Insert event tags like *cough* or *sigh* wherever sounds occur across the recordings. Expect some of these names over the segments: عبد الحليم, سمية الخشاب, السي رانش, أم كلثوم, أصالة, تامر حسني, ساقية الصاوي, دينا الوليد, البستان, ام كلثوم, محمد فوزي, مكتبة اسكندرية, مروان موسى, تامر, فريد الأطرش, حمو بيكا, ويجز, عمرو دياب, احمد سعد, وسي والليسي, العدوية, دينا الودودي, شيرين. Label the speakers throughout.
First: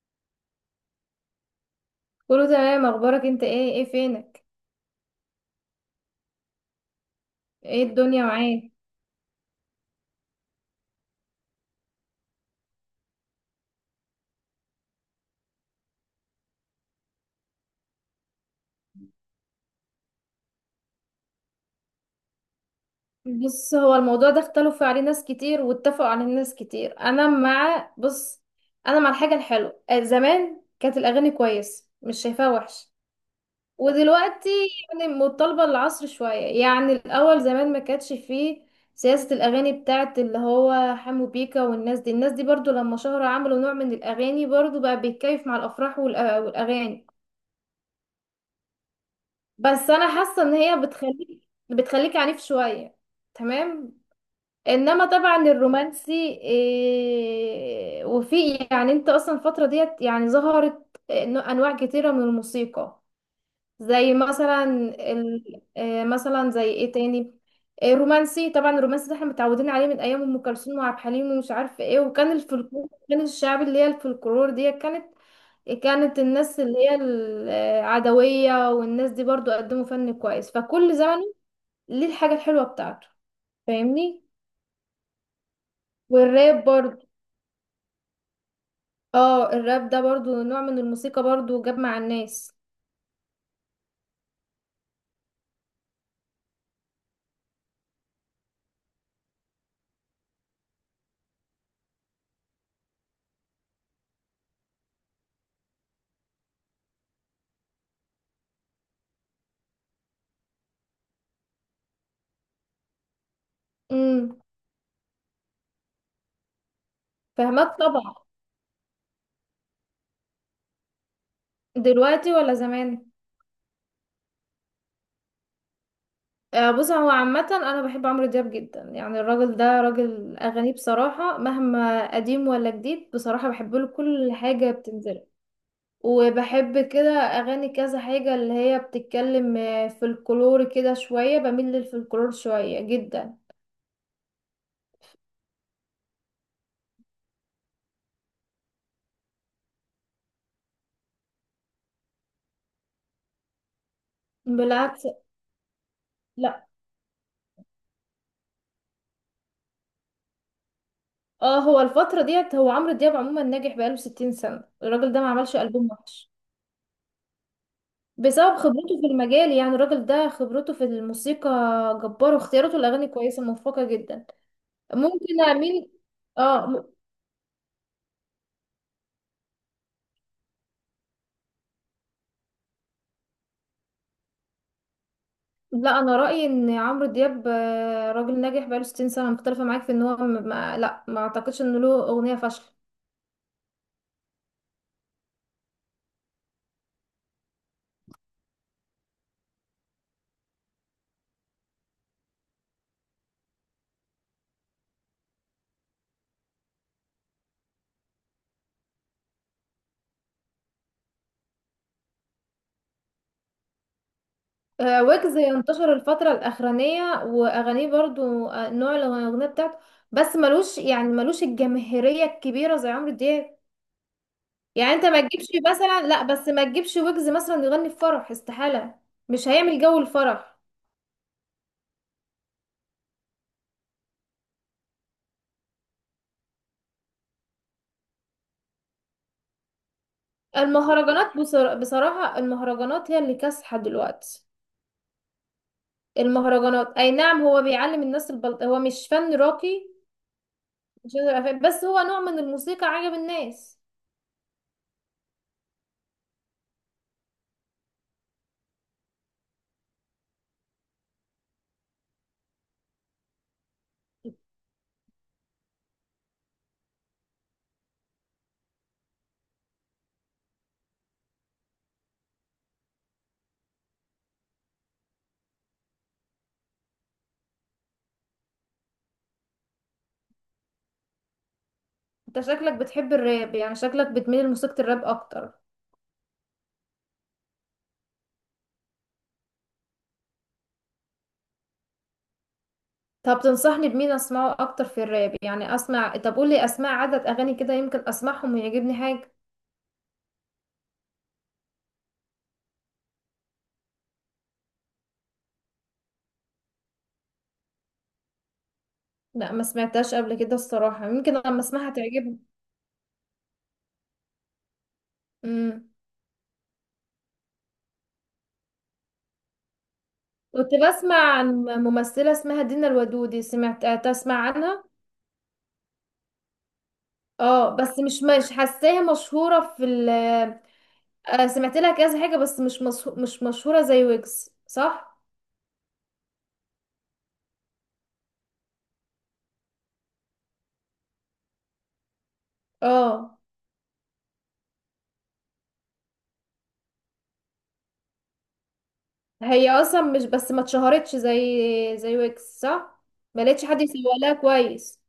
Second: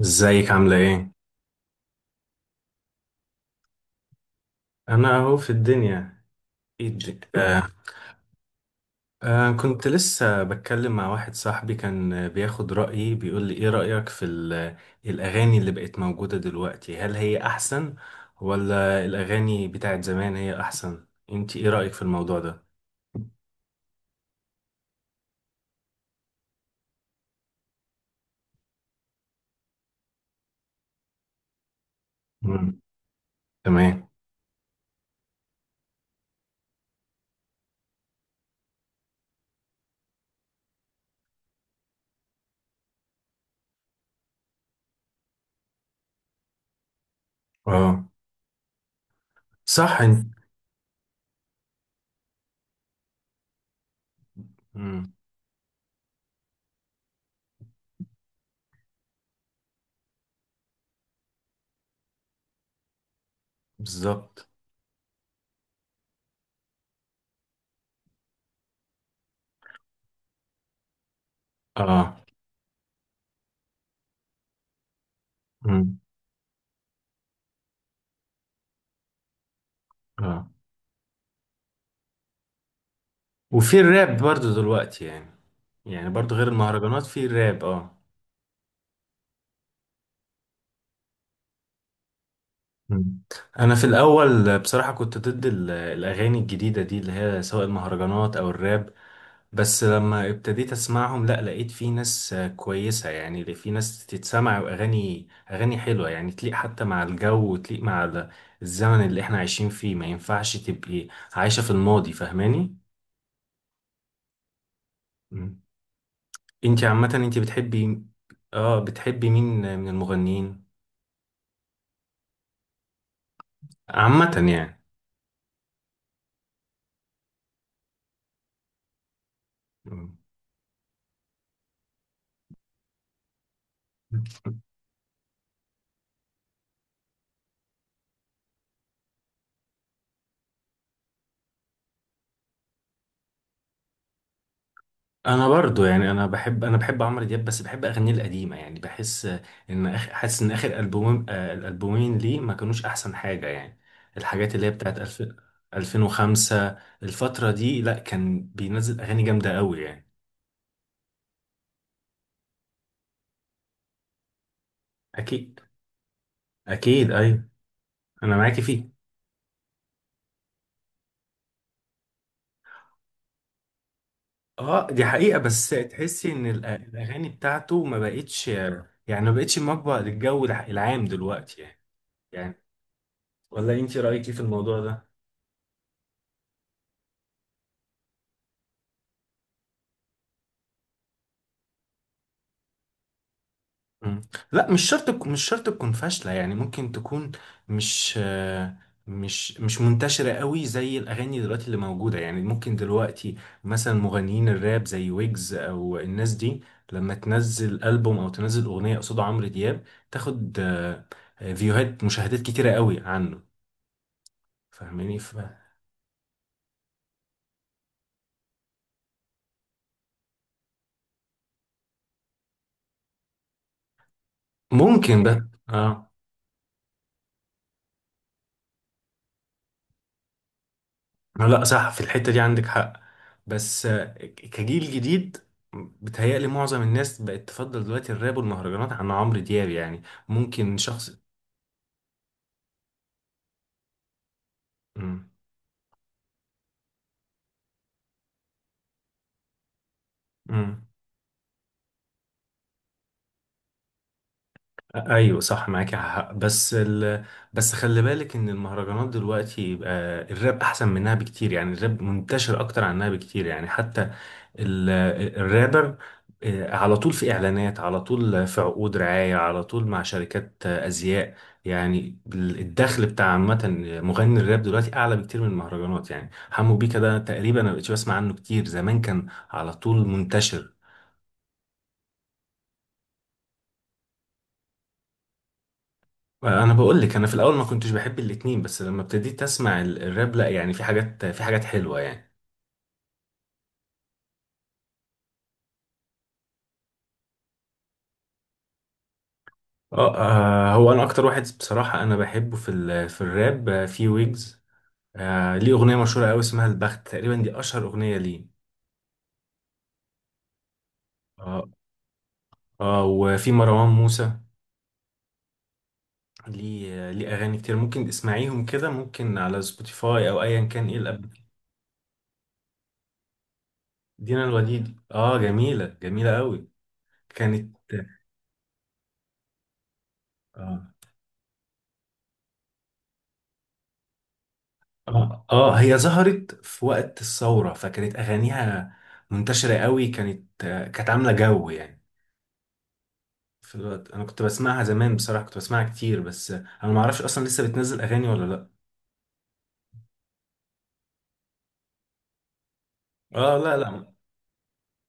Speaker 1: ازيك عاملة ايه؟
Speaker 2: كله تمام. اخبارك؟ انت ايه؟ ايه فينك؟
Speaker 1: انا اهو في الدنيا. ايه
Speaker 2: ايه الدنيا معاك؟
Speaker 1: آه، كنت لسه بتكلم مع واحد صاحبي كان بياخد رأيي، بيقول لي ايه رأيك في الاغاني اللي بقت موجودة دلوقتي؟ هل هي احسن ولا الاغاني بتاعت زمان هي احسن؟ انت ايه رأيك في الموضوع ده؟
Speaker 2: بص، هو الموضوع ده اختلفوا عليه ناس كتير واتفقوا عليه ناس كتير. انا مع بص، انا مع الحاجه الحلوه. زمان كانت الاغاني كويسه، مش شايفاها
Speaker 1: مم.
Speaker 2: وحش.
Speaker 1: تمام.
Speaker 2: ودلوقتي يعني متطلبه العصر شويه، يعني الاول زمان ما كانتش فيه سياسه الاغاني بتاعت اللي هو حمو بيكا والناس دي. الناس دي برضو لما شهروا عملوا نوع من الاغاني، برضو بقى بيتكيف مع الافراح والاغاني.
Speaker 1: اه،
Speaker 2: بس
Speaker 1: صح.
Speaker 2: انا
Speaker 1: انت.
Speaker 2: حاسه ان هي بتخليك عنيف شويه، تمام؟ انما
Speaker 1: مم.
Speaker 2: طبعا الرومانسي، إيه، وفي يعني انت اصلا الفتره ديت يعني ظهرت إنه انواع كتيره من الموسيقى، زي
Speaker 1: بالظبط.
Speaker 2: مثلا ال... آه، مثلا زي ايه تاني، رومانسي. طبعا الرومانسي ده احنا متعودين عليه من ايام ام كلثوم وعبد الحليم ومش عارف ايه.
Speaker 1: اه.
Speaker 2: وكان الفلكلور، كان الشعب اللي هي الفلكلور دي، كانت
Speaker 1: مم.
Speaker 2: كانت الناس اللي هي العدوية والناس دي برضو قدموا فن
Speaker 1: اه،
Speaker 2: كويس. فكل زمن ليه الحاجة الحلوة بتاعته،
Speaker 1: وفي الراب
Speaker 2: فاهمني.
Speaker 1: برضو دلوقتي يعني برضو غير
Speaker 2: والراب
Speaker 1: المهرجانات
Speaker 2: برضو،
Speaker 1: في الراب. اه.
Speaker 2: اه الراب ده برضو نوع من الموسيقى برضو جاب مع الناس.
Speaker 1: مم. انا في الاول بصراحه كنت ضد الاغاني الجديده دي اللي هي سواء المهرجانات او الراب. بس لما ابتديت اسمعهم لا، لقيت في ناس كويسه، يعني اللي في ناس تتسمع، واغاني اغاني حلوه يعني تليق حتى مع الجو وتليق مع الزمن اللي احنا عايشين فيه. ما ينفعش تبقي عايشه في الماضي، فاهماني؟
Speaker 2: امم
Speaker 1: مم. انتي عامه، انتي
Speaker 2: فاهمات طبعا.
Speaker 1: بتحبي مين من المغنيين؟
Speaker 2: دلوقتي ولا زمان؟
Speaker 1: عامه يعني.
Speaker 2: بص، هو عامة أنا بحب عمرو دياب جدا. يعني الراجل ده
Speaker 1: مم.
Speaker 2: راجل أغانيه بصراحة مهما قديم ولا جديد بصراحة بحب له كل حاجة بتنزل. وبحب كده أغاني كذا حاجة اللي هي بتتكلم فلكلور كده شوية، بميل للفلكلور شوية جدا.
Speaker 1: انا برضو يعني انا بحب عمرو دياب، بس بحب اغانيه القديمه يعني. بحس ان حاسس ان اخر البومين آه، الالبومين ليه ما كانوش احسن حاجه يعني. الحاجات اللي هي بتاعت
Speaker 2: بالعكس.
Speaker 1: 2000،
Speaker 2: لا،
Speaker 1: 2005، الفتره دي، لا كان بينزل اغاني جامده قوي يعني.
Speaker 2: اه هو الفترة ديت هو عمرو دياب عموما ناجح بقاله 60 سنة، الراجل ده ما عملش
Speaker 1: اكيد.
Speaker 2: ألبوم وحش
Speaker 1: اكيد، ايوه. انا
Speaker 2: بسبب
Speaker 1: معاكي فيه.
Speaker 2: خبرته في المجال. يعني الراجل ده خبرته في الموسيقى جبارة، واختياراته الأغاني كويسة موفقة جدا.
Speaker 1: اه، دي حقيقه،
Speaker 2: ممكن
Speaker 1: بس
Speaker 2: اميل.
Speaker 1: تحسي ان
Speaker 2: اه م-
Speaker 1: الاغاني بتاعته ما بقتش، يعني ما بقتش مقبل للجو العام دلوقتي يعني. يعني ولا انت رايك ايه في الموضوع ده؟
Speaker 2: لا، انا رايي ان عمرو دياب راجل ناجح بقاله 60 سنه، مختلفه معاك في ان هو م- ما لا، ما اعتقدش انه له اغنيه فاشله.
Speaker 1: مم. لا، مش شرط مش شرط تكون فاشلة يعني. ممكن تكون مش آه، مش مش منتشرة قوي زي الأغاني دلوقتي اللي موجودة. يعني ممكن دلوقتي مثلا مغنيين الراب زي ويجز أو الناس دي لما تنزل ألبوم أو تنزل أغنية قصاد عمرو دياب، تاخد فيوهات، مشاهدات كتيرة قوي عنه، فاهماني؟ ف-
Speaker 2: ويجز انتشر الفتره الاخرانيه واغانيه برضو، نوع الاغنيه بتاعته، بس ملوش يعني ملوش الجماهيريه الكبيره زي عمرو دياب.
Speaker 1: ممكن
Speaker 2: يعني انت ما
Speaker 1: ممكن
Speaker 2: تجيبش
Speaker 1: ده،
Speaker 2: مثلا،
Speaker 1: اه.
Speaker 2: لا بس ما تجيبش ويجز مثلا يغني في فرح، استحاله، مش هيعمل جو الفرح.
Speaker 1: لا صح، في الحتة دي عندك حق. بس كجيل جديد بتهيألي معظم الناس بقت تفضل دلوقتي الراب والمهرجانات عن عمرو دياب يعني. ممكن شخص.
Speaker 2: المهرجانات بصراحه المهرجانات هي اللي كاسحه دلوقتي.
Speaker 1: مم.
Speaker 2: المهرجانات اي نعم هو بيعلم الناس البلط، هو مش فن راقي،
Speaker 1: مم.
Speaker 2: مش هقدر أفهم. بس هو نوع من الموسيقى عجب الناس.
Speaker 1: ايوه، صح، معاك حق. بس خلي بالك ان المهرجانات دلوقتي بقى الراب احسن منها بكتير يعني. الراب منتشر اكتر عنها بكتير يعني. حتى ال- الرابر على طول في اعلانات، على طول في عقود رعاية، على طول مع شركات ازياء. يعني الدخل بتاع عامة مغني الراب دلوقتي اعلى بكتير من المهرجانات يعني. حمو بيكا ده تقريبا انا مبقتش بسمع عنه كتير. زمان كان على طول منتشر.
Speaker 2: انت شكلك بتحب الراب، يعني شكلك بتميل لموسيقى الراب اكتر؟
Speaker 1: انا بقول لك، انا في الاول ما كنتش بحب الاتنين، بس لما ابتديت اسمع الراب لا، يعني في حاجات حلوة يعني.
Speaker 2: طب تنصحني بمين اسمعه اكتر في الراب؟ يعني اسمع، طب قولي اسمع عدد اغاني كده يمكن اسمعهم ويعجبني حاجة.
Speaker 1: اه. هو انا اكتر واحد بصراحة انا بحبه في في الراب في ويجز. ليه أغنية مشهورة أوي اسمها البخت تقريبا، دي أشهر أغنية ليه.
Speaker 2: لا، ما سمعتهاش قبل كده الصراحة، يمكن لما
Speaker 1: اه.
Speaker 2: اسمعها تعجبني.
Speaker 1: اه، وفي مروان موسى،
Speaker 2: امم.
Speaker 1: ليه أغاني كتير ممكن تسمعيهم كده، ممكن على سبوتيفاي أو أيا
Speaker 2: كنت
Speaker 1: كان. إيه
Speaker 2: بسمع
Speaker 1: الأب
Speaker 2: عن ممثلة اسمها دينا الودودي، سمعت تسمع
Speaker 1: دينا
Speaker 2: عنها؟
Speaker 1: الوليد، اه، جميلة، جميلة أوي.
Speaker 2: اه،
Speaker 1: كانت.
Speaker 2: بس مش مش حاساها مشهورة في ال،
Speaker 1: اه.
Speaker 2: سمعت لها كذا حاجة بس مش مشهورة زي ويجز، صح؟
Speaker 1: اه. اه، هي ظهرت في وقت الثورة فكانت أغانيها منتشرة أوي. كانت. كانت عاملة جو يعني
Speaker 2: اه،
Speaker 1: في الوقت. أنا كنت بسمعها زمان بصراحة، كنت بسمعها كتير، بس أنا معرفش أصلا لسه بتنزل أغاني ولا لأ.
Speaker 2: هي اصلا مش بس ما اتشهرتش زي ويجز، صح؟ ما
Speaker 1: اه.
Speaker 2: لقيتش
Speaker 1: لا،
Speaker 2: حد يسوق
Speaker 1: لا،
Speaker 2: لها كويس.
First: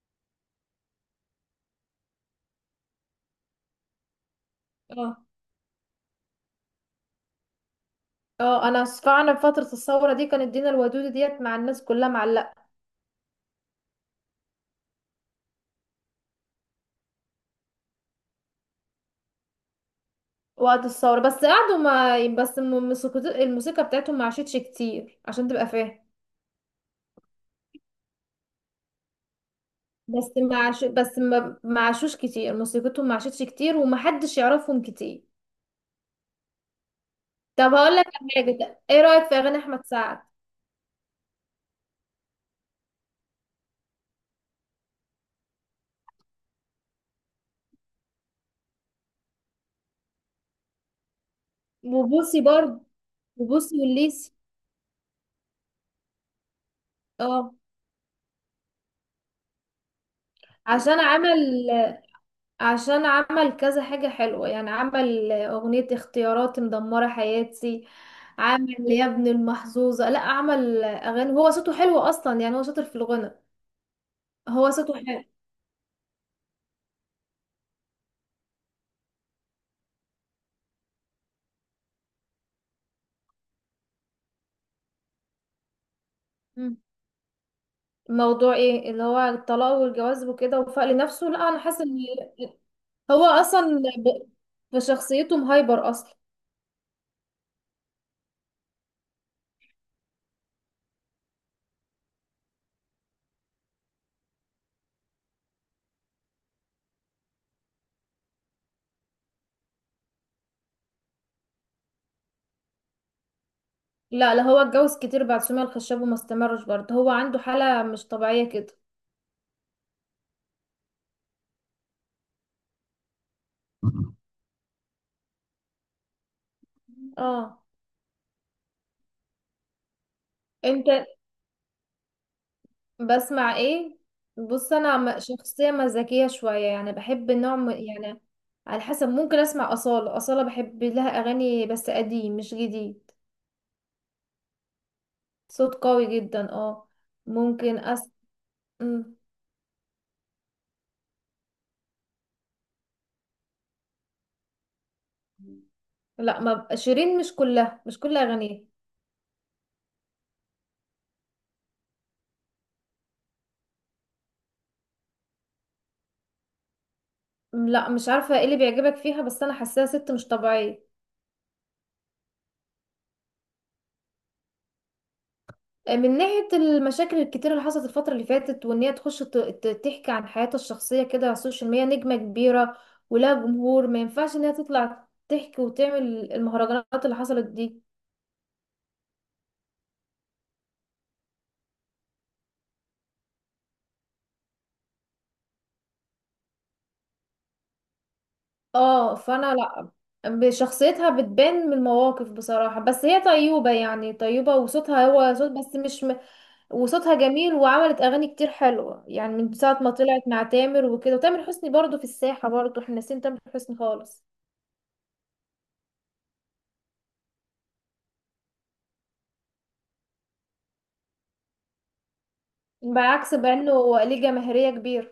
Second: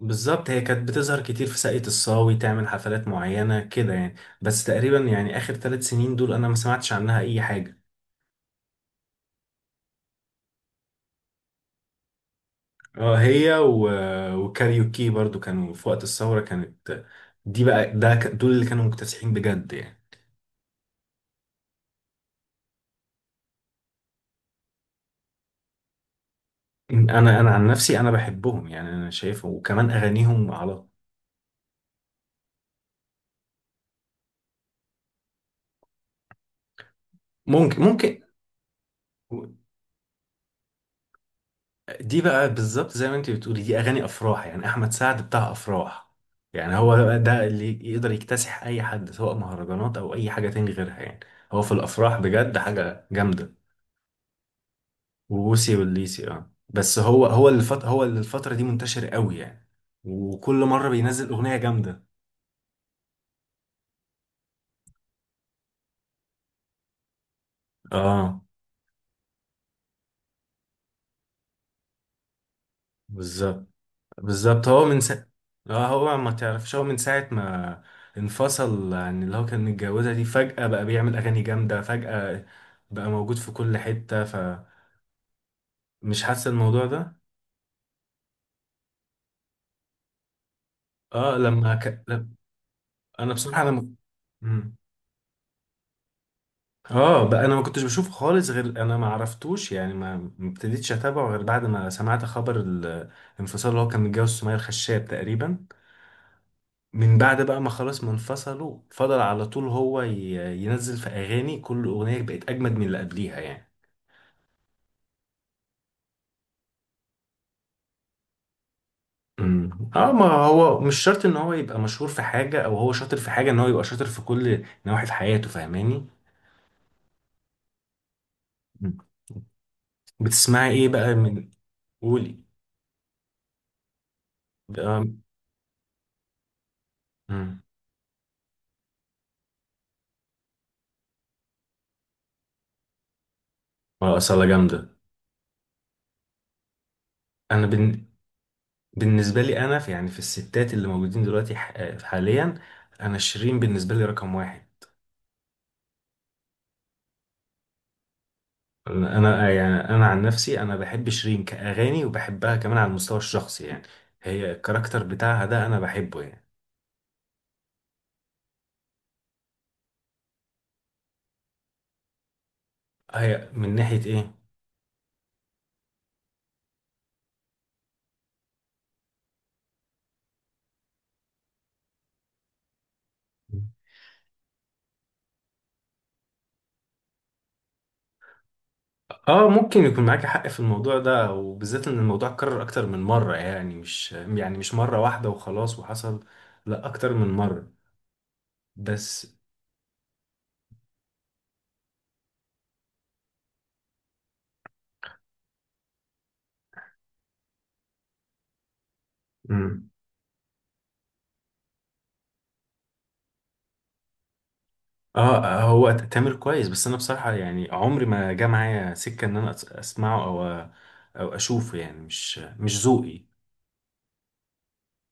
Speaker 1: بالظبط. هي كانت بتظهر كتير في ساقية الصاوي، تعمل حفلات معينة كده يعني. بس تقريبا
Speaker 2: اه
Speaker 1: يعني آخر 3 سنين دول أنا ما سمعتش عنها أي حاجة.
Speaker 2: اه، انا فعلا فترة الثورة دي كانت دينا الودود ديت مع الناس كلها معلقة.
Speaker 1: اه. وكاريوكي برضو كانوا في وقت الثورة. كانت دي بقى دول اللي كانوا مكتسحين بجد يعني.
Speaker 2: وقت الثورة بس قعدوا، ما بس الموسيقى بتاعتهم ما عاشتش كتير عشان تبقى فاهم.
Speaker 1: أنا عن نفسي أنا بحبهم يعني. أنا شايفه، وكمان أغانيهم. على
Speaker 2: بس ما عاشوش كتير، موسيقتهم ما عاشتش كتير ومحدش يعرفهم كتير. طب
Speaker 1: ممكن
Speaker 2: هقول لك
Speaker 1: ممكن
Speaker 2: على حاجة، ايه رأيك في اغاني احمد سعد؟
Speaker 1: دي بقى بالظبط زي ما انت بتقولي، دي اغاني افراح. يعني احمد سعد بتاع افراح يعني. هو ده اللي يقدر يكتسح اي حد، سواء مهرجانات او اي حاجه تاني غيرها يعني. هو في الافراح
Speaker 2: وبوسي
Speaker 1: بجد
Speaker 2: برضه
Speaker 1: حاجه جامده.
Speaker 2: وبوسي والليسي.
Speaker 1: ووسي والليسي، اه. بس
Speaker 2: اه
Speaker 1: هو اللي الفتره دي منتشر قوي يعني. وكل مره
Speaker 2: عشان
Speaker 1: بينزل اغنيه
Speaker 2: عمل
Speaker 1: جامده.
Speaker 2: عشان عمل كذا حاجة حلوة. يعني عمل أغنية اختيارات مدمرة حياتي،
Speaker 1: اه،
Speaker 2: عمل يا ابن المحظوظة، لا عمل أغاني. هو صوته حلو أصلا، يعني هو شاطر في الغنى.
Speaker 1: بالظبط، بالظبط.
Speaker 2: هو صوته حلو.
Speaker 1: اه، هو ما تعرفش، هو من ساعة ما انفصل عن اللي هو كان متجوزها دي، فجأة بقى بيعمل أغاني جامدة فجأة. بقى موجود في كل حتة، فمش حاسس
Speaker 2: مم.
Speaker 1: الموضوع ده.
Speaker 2: موضوع ايه اللي هو الطلاق والجواز وكده، وفاق لنفسه؟
Speaker 1: اه.
Speaker 2: لا، أنا
Speaker 1: لما
Speaker 2: حاسة
Speaker 1: ك... لم-
Speaker 2: إن هو
Speaker 1: انا بصراحة
Speaker 2: أصلا
Speaker 1: مم.
Speaker 2: بشخصيته مهايبر أصلا.
Speaker 1: اه، بقى انا ما كنتش بشوف خالص، غير انا ما عرفتوش يعني، ما ابتديتش اتابعه غير بعد ما سمعت خبر الانفصال اللي هو كان متجوز سمية الخشاب تقريبا. من بعد بقى ما خلاص ما انفصلوا، فضل على طول هو ينزل في اغاني، كل اغنيه بقت اجمد من اللي قبليها يعني.
Speaker 2: لا لا، هو اتجوز كتير بعد سمية الخشاب وما استمرش برضه، هو عنده حالة مش طبيعية كده.
Speaker 1: اه، ما هو مش شرط ان هو يبقى مشهور في حاجه او هو شاطر في حاجه ان هو يبقى شاطر في كل نواحي في حياته، فاهماني؟
Speaker 2: اه.
Speaker 1: مم. بتسمعي ايه
Speaker 2: انت
Speaker 1: بقى من... قولي.
Speaker 2: بسمع ايه؟ بص، انا شخصيه مزاجيه شويه، يعني بحب النوع
Speaker 1: امم
Speaker 2: يعني على حسب. ممكن اسمع اصاله، اصاله بحب لها اغاني بس قديم مش جديد.
Speaker 1: اصلا جامده.
Speaker 2: صوت قوي جدا، اه.
Speaker 1: انا
Speaker 2: ممكن
Speaker 1: بن...
Speaker 2: أس... مم.
Speaker 1: بالنسبه لي، انا في يعني في الستات اللي موجودين دلوقتي حاليا، انا شيرين بالنسبه لي رقم واحد.
Speaker 2: لا، ما شيرين مش كل اغانيها.
Speaker 1: انا يعني انا عن نفسي انا بحب شيرين كاغاني، وبحبها كمان على المستوى الشخصي يعني. هي الكاركتر بتاعها ده انا بحبه يعني.
Speaker 2: لا، مش عارفه ايه اللي بيعجبك فيها بس انا حاساها ست مش طبيعيه.
Speaker 1: هي من ناحيه ايه؟
Speaker 2: من ناحية المشاكل الكتيرة اللي حصلت الفترة اللي فاتت، وإن هي تخش تحكي عن حياتها الشخصية كده على السوشيال ميديا. نجمة كبيرة ولها جمهور، ما ينفعش إن هي تطلع تحكي وتعمل المهرجانات اللي حصلت دي.
Speaker 1: اه، ممكن يكون معاك حق في الموضوع ده، وبالذات ان الموضوع اتكرر اكتر من مره. يعني مش يعني مش مره واحده وخلاص وحصل، لا اكتر من مره.
Speaker 2: اه،
Speaker 1: بس.
Speaker 2: فأنا لأ. بشخصيتها بتبان من المواقف بصراحة. بس هي طيوبة يعني طيوبة، وصوتها هو صوت بس مش م... وصوتها جميل وعملت أغاني كتير حلوة. يعني من ساعة
Speaker 1: مم.
Speaker 2: ما طلعت مع تامر وكده، وتامر حسني برضو في الساحة، برضو احنا ناسيين تامر حسني خالص.
Speaker 1: اه، هو تامر كويس، بس انا بصراحه يعني عمري ما جه معايا سكه ان انا اسمعه او او اشوفه يعني. مش
Speaker 2: بعكس
Speaker 1: ذوقي.
Speaker 2: بقى انه ليه جماهيرية كبيرة.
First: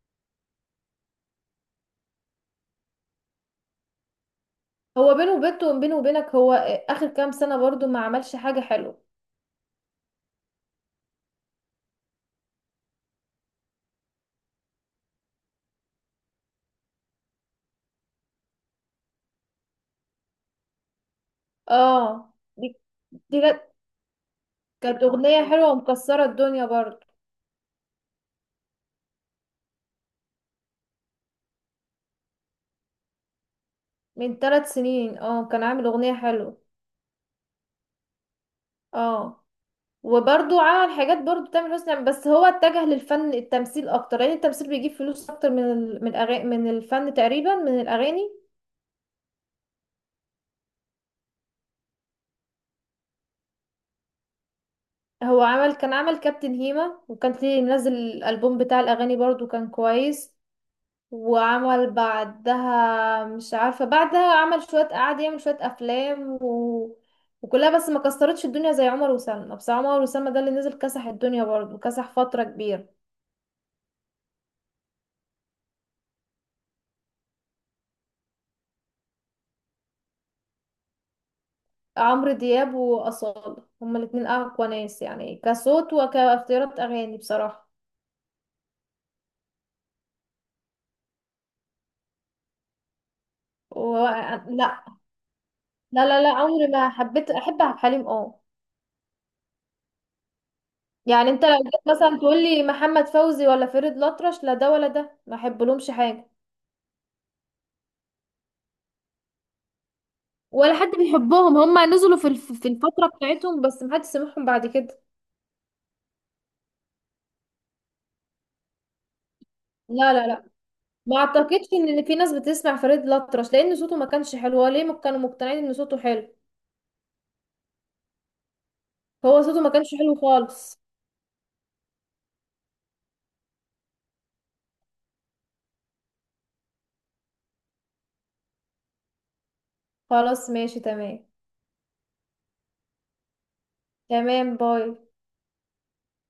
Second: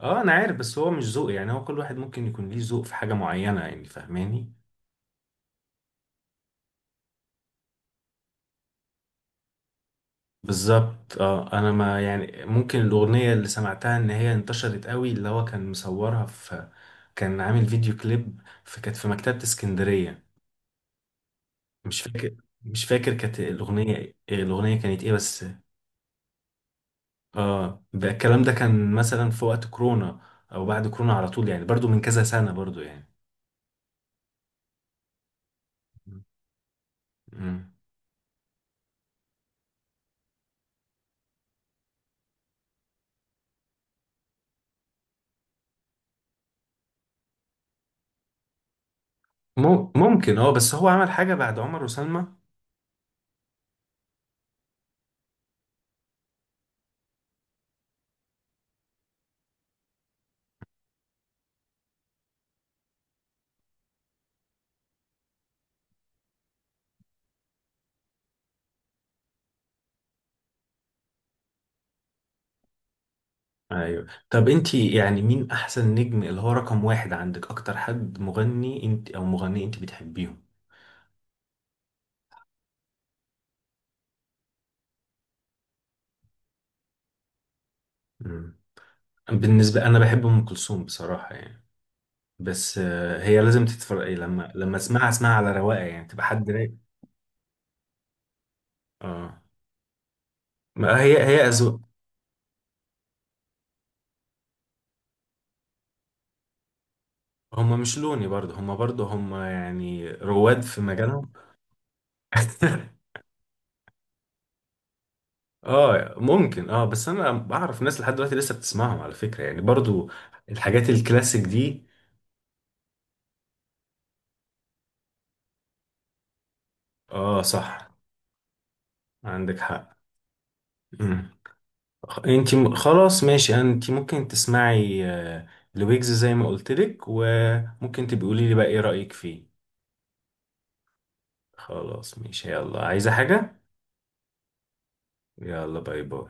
Speaker 1: اه، انا عارف، بس هو مش ذوقي يعني. هو كل واحد ممكن يكون ليه ذوق في حاجة معينة يعني، فاهماني؟
Speaker 2: هو بينه وبينك، هو اخر كام سنة برضو ما عملش حاجة حلوة.
Speaker 1: بالظبط، اه. انا ما يعني ممكن الاغنية اللي سمعتها ان هي انتشرت قوي اللي هو كان مصورها في... كان عامل فيديو كليب في... كانت في مكتبة اسكندرية. مش
Speaker 2: اه،
Speaker 1: فاكر
Speaker 2: دي
Speaker 1: مش فاكر كانت
Speaker 2: دي كانت
Speaker 1: الاغنية الاغنية
Speaker 2: كانت
Speaker 1: كانت ايه بس.
Speaker 2: اغنية حلوة ومكسرة الدنيا برضو.
Speaker 1: اه، بقى الكلام ده كان مثلا في وقت كورونا او بعد كورونا على طول يعني، برضو من كذا سنة برضو يعني.
Speaker 2: من 3 سنين، اه، كان عامل اغنية
Speaker 1: مم.
Speaker 2: حلوة. اه. وبرضو عمل حاجات برضو تامر حسني، يعني بس هو اتجه للفن التمثيل اكتر لان التمثيل بيجيب فلوس اكتر من من الأغاني، من الفن تقريبا من الاغاني.
Speaker 1: مم. ممكن. اه، بس هو عمل حاجة بعد عمر وسلمى.
Speaker 2: هو عمل، كان عمل كابتن هيما، وكان ليه منزل الالبوم بتاع الاغاني برضو كان كويس. وعمل بعدها مش عارفة بعدها عمل شوية، قعد يعمل شوية أفلام، وكلها بس ما كسرتش الدنيا زي عمر وسلمى. بس عمر وسلمى ده اللي نزل كسح الدنيا برضه، كسح فترة كبيرة.
Speaker 1: ايوه. طب انت يعني مين احسن نجم اللي هو رقم واحد عندك، اكتر حد مغني انت او مغني انت بتحبيهم؟
Speaker 2: عمرو دياب وأصالة هما الاتنين أقوى ناس يعني كصوت وكاختيارات أغاني بصراحة.
Speaker 1: مم. بالنسبه انا بحب ام كلثوم بصراحه يعني. بس هي لازم
Speaker 2: و...
Speaker 1: تتفرق. لما
Speaker 2: لا
Speaker 1: اسمعها على رواقه
Speaker 2: لا
Speaker 1: يعني،
Speaker 2: لا
Speaker 1: تبقى
Speaker 2: لا،
Speaker 1: حد
Speaker 2: عمري
Speaker 1: رايق.
Speaker 2: ما حبيت أحب عبد الحليم، اه.
Speaker 1: اه، ما هي
Speaker 2: يعني انت
Speaker 1: هي
Speaker 2: لو
Speaker 1: اذواق.
Speaker 2: جيت مثلا تقولي محمد فوزي ولا فريد الأطرش، لا ده ولا ده ما احبلهمش حاجة.
Speaker 1: هم مش لوني، برضه هم يعني رواد
Speaker 2: ولا
Speaker 1: في
Speaker 2: حد
Speaker 1: مجالهم.
Speaker 2: بيحبهم، هم نزلوا في في الفترة
Speaker 1: *laughs*
Speaker 2: بتاعتهم بس محدش سمعهم بعد كده.
Speaker 1: اه، ممكن، اه، بس انا بعرف ناس لحد دلوقتي لسه بتسمعهم على فكره، يعني برضه
Speaker 2: لا لا لا،
Speaker 1: الحاجات
Speaker 2: ما
Speaker 1: الكلاسيك
Speaker 2: اعتقدش
Speaker 1: دي.
Speaker 2: ان في ناس بتسمع فريد الأطرش لان صوته ما كانش حلو، هو ليه كانوا مقتنعين ان صوته حلو.
Speaker 1: اه، صح،
Speaker 2: هو
Speaker 1: عندك
Speaker 2: صوته ما كانش
Speaker 1: حق.
Speaker 2: حلو خالص.
Speaker 1: مم. خلاص ماشي، انت ممكن تسمعي لويجز زي ما قلت لك، وممكن تبقي قولي لي بقى ايه رأيك فيه.
Speaker 2: خلاص ماشي تمام.
Speaker 1: خلاص ماشي، يلا. عايزة حاجة؟
Speaker 2: تمام، باي.
Speaker 1: يلا، باي باي.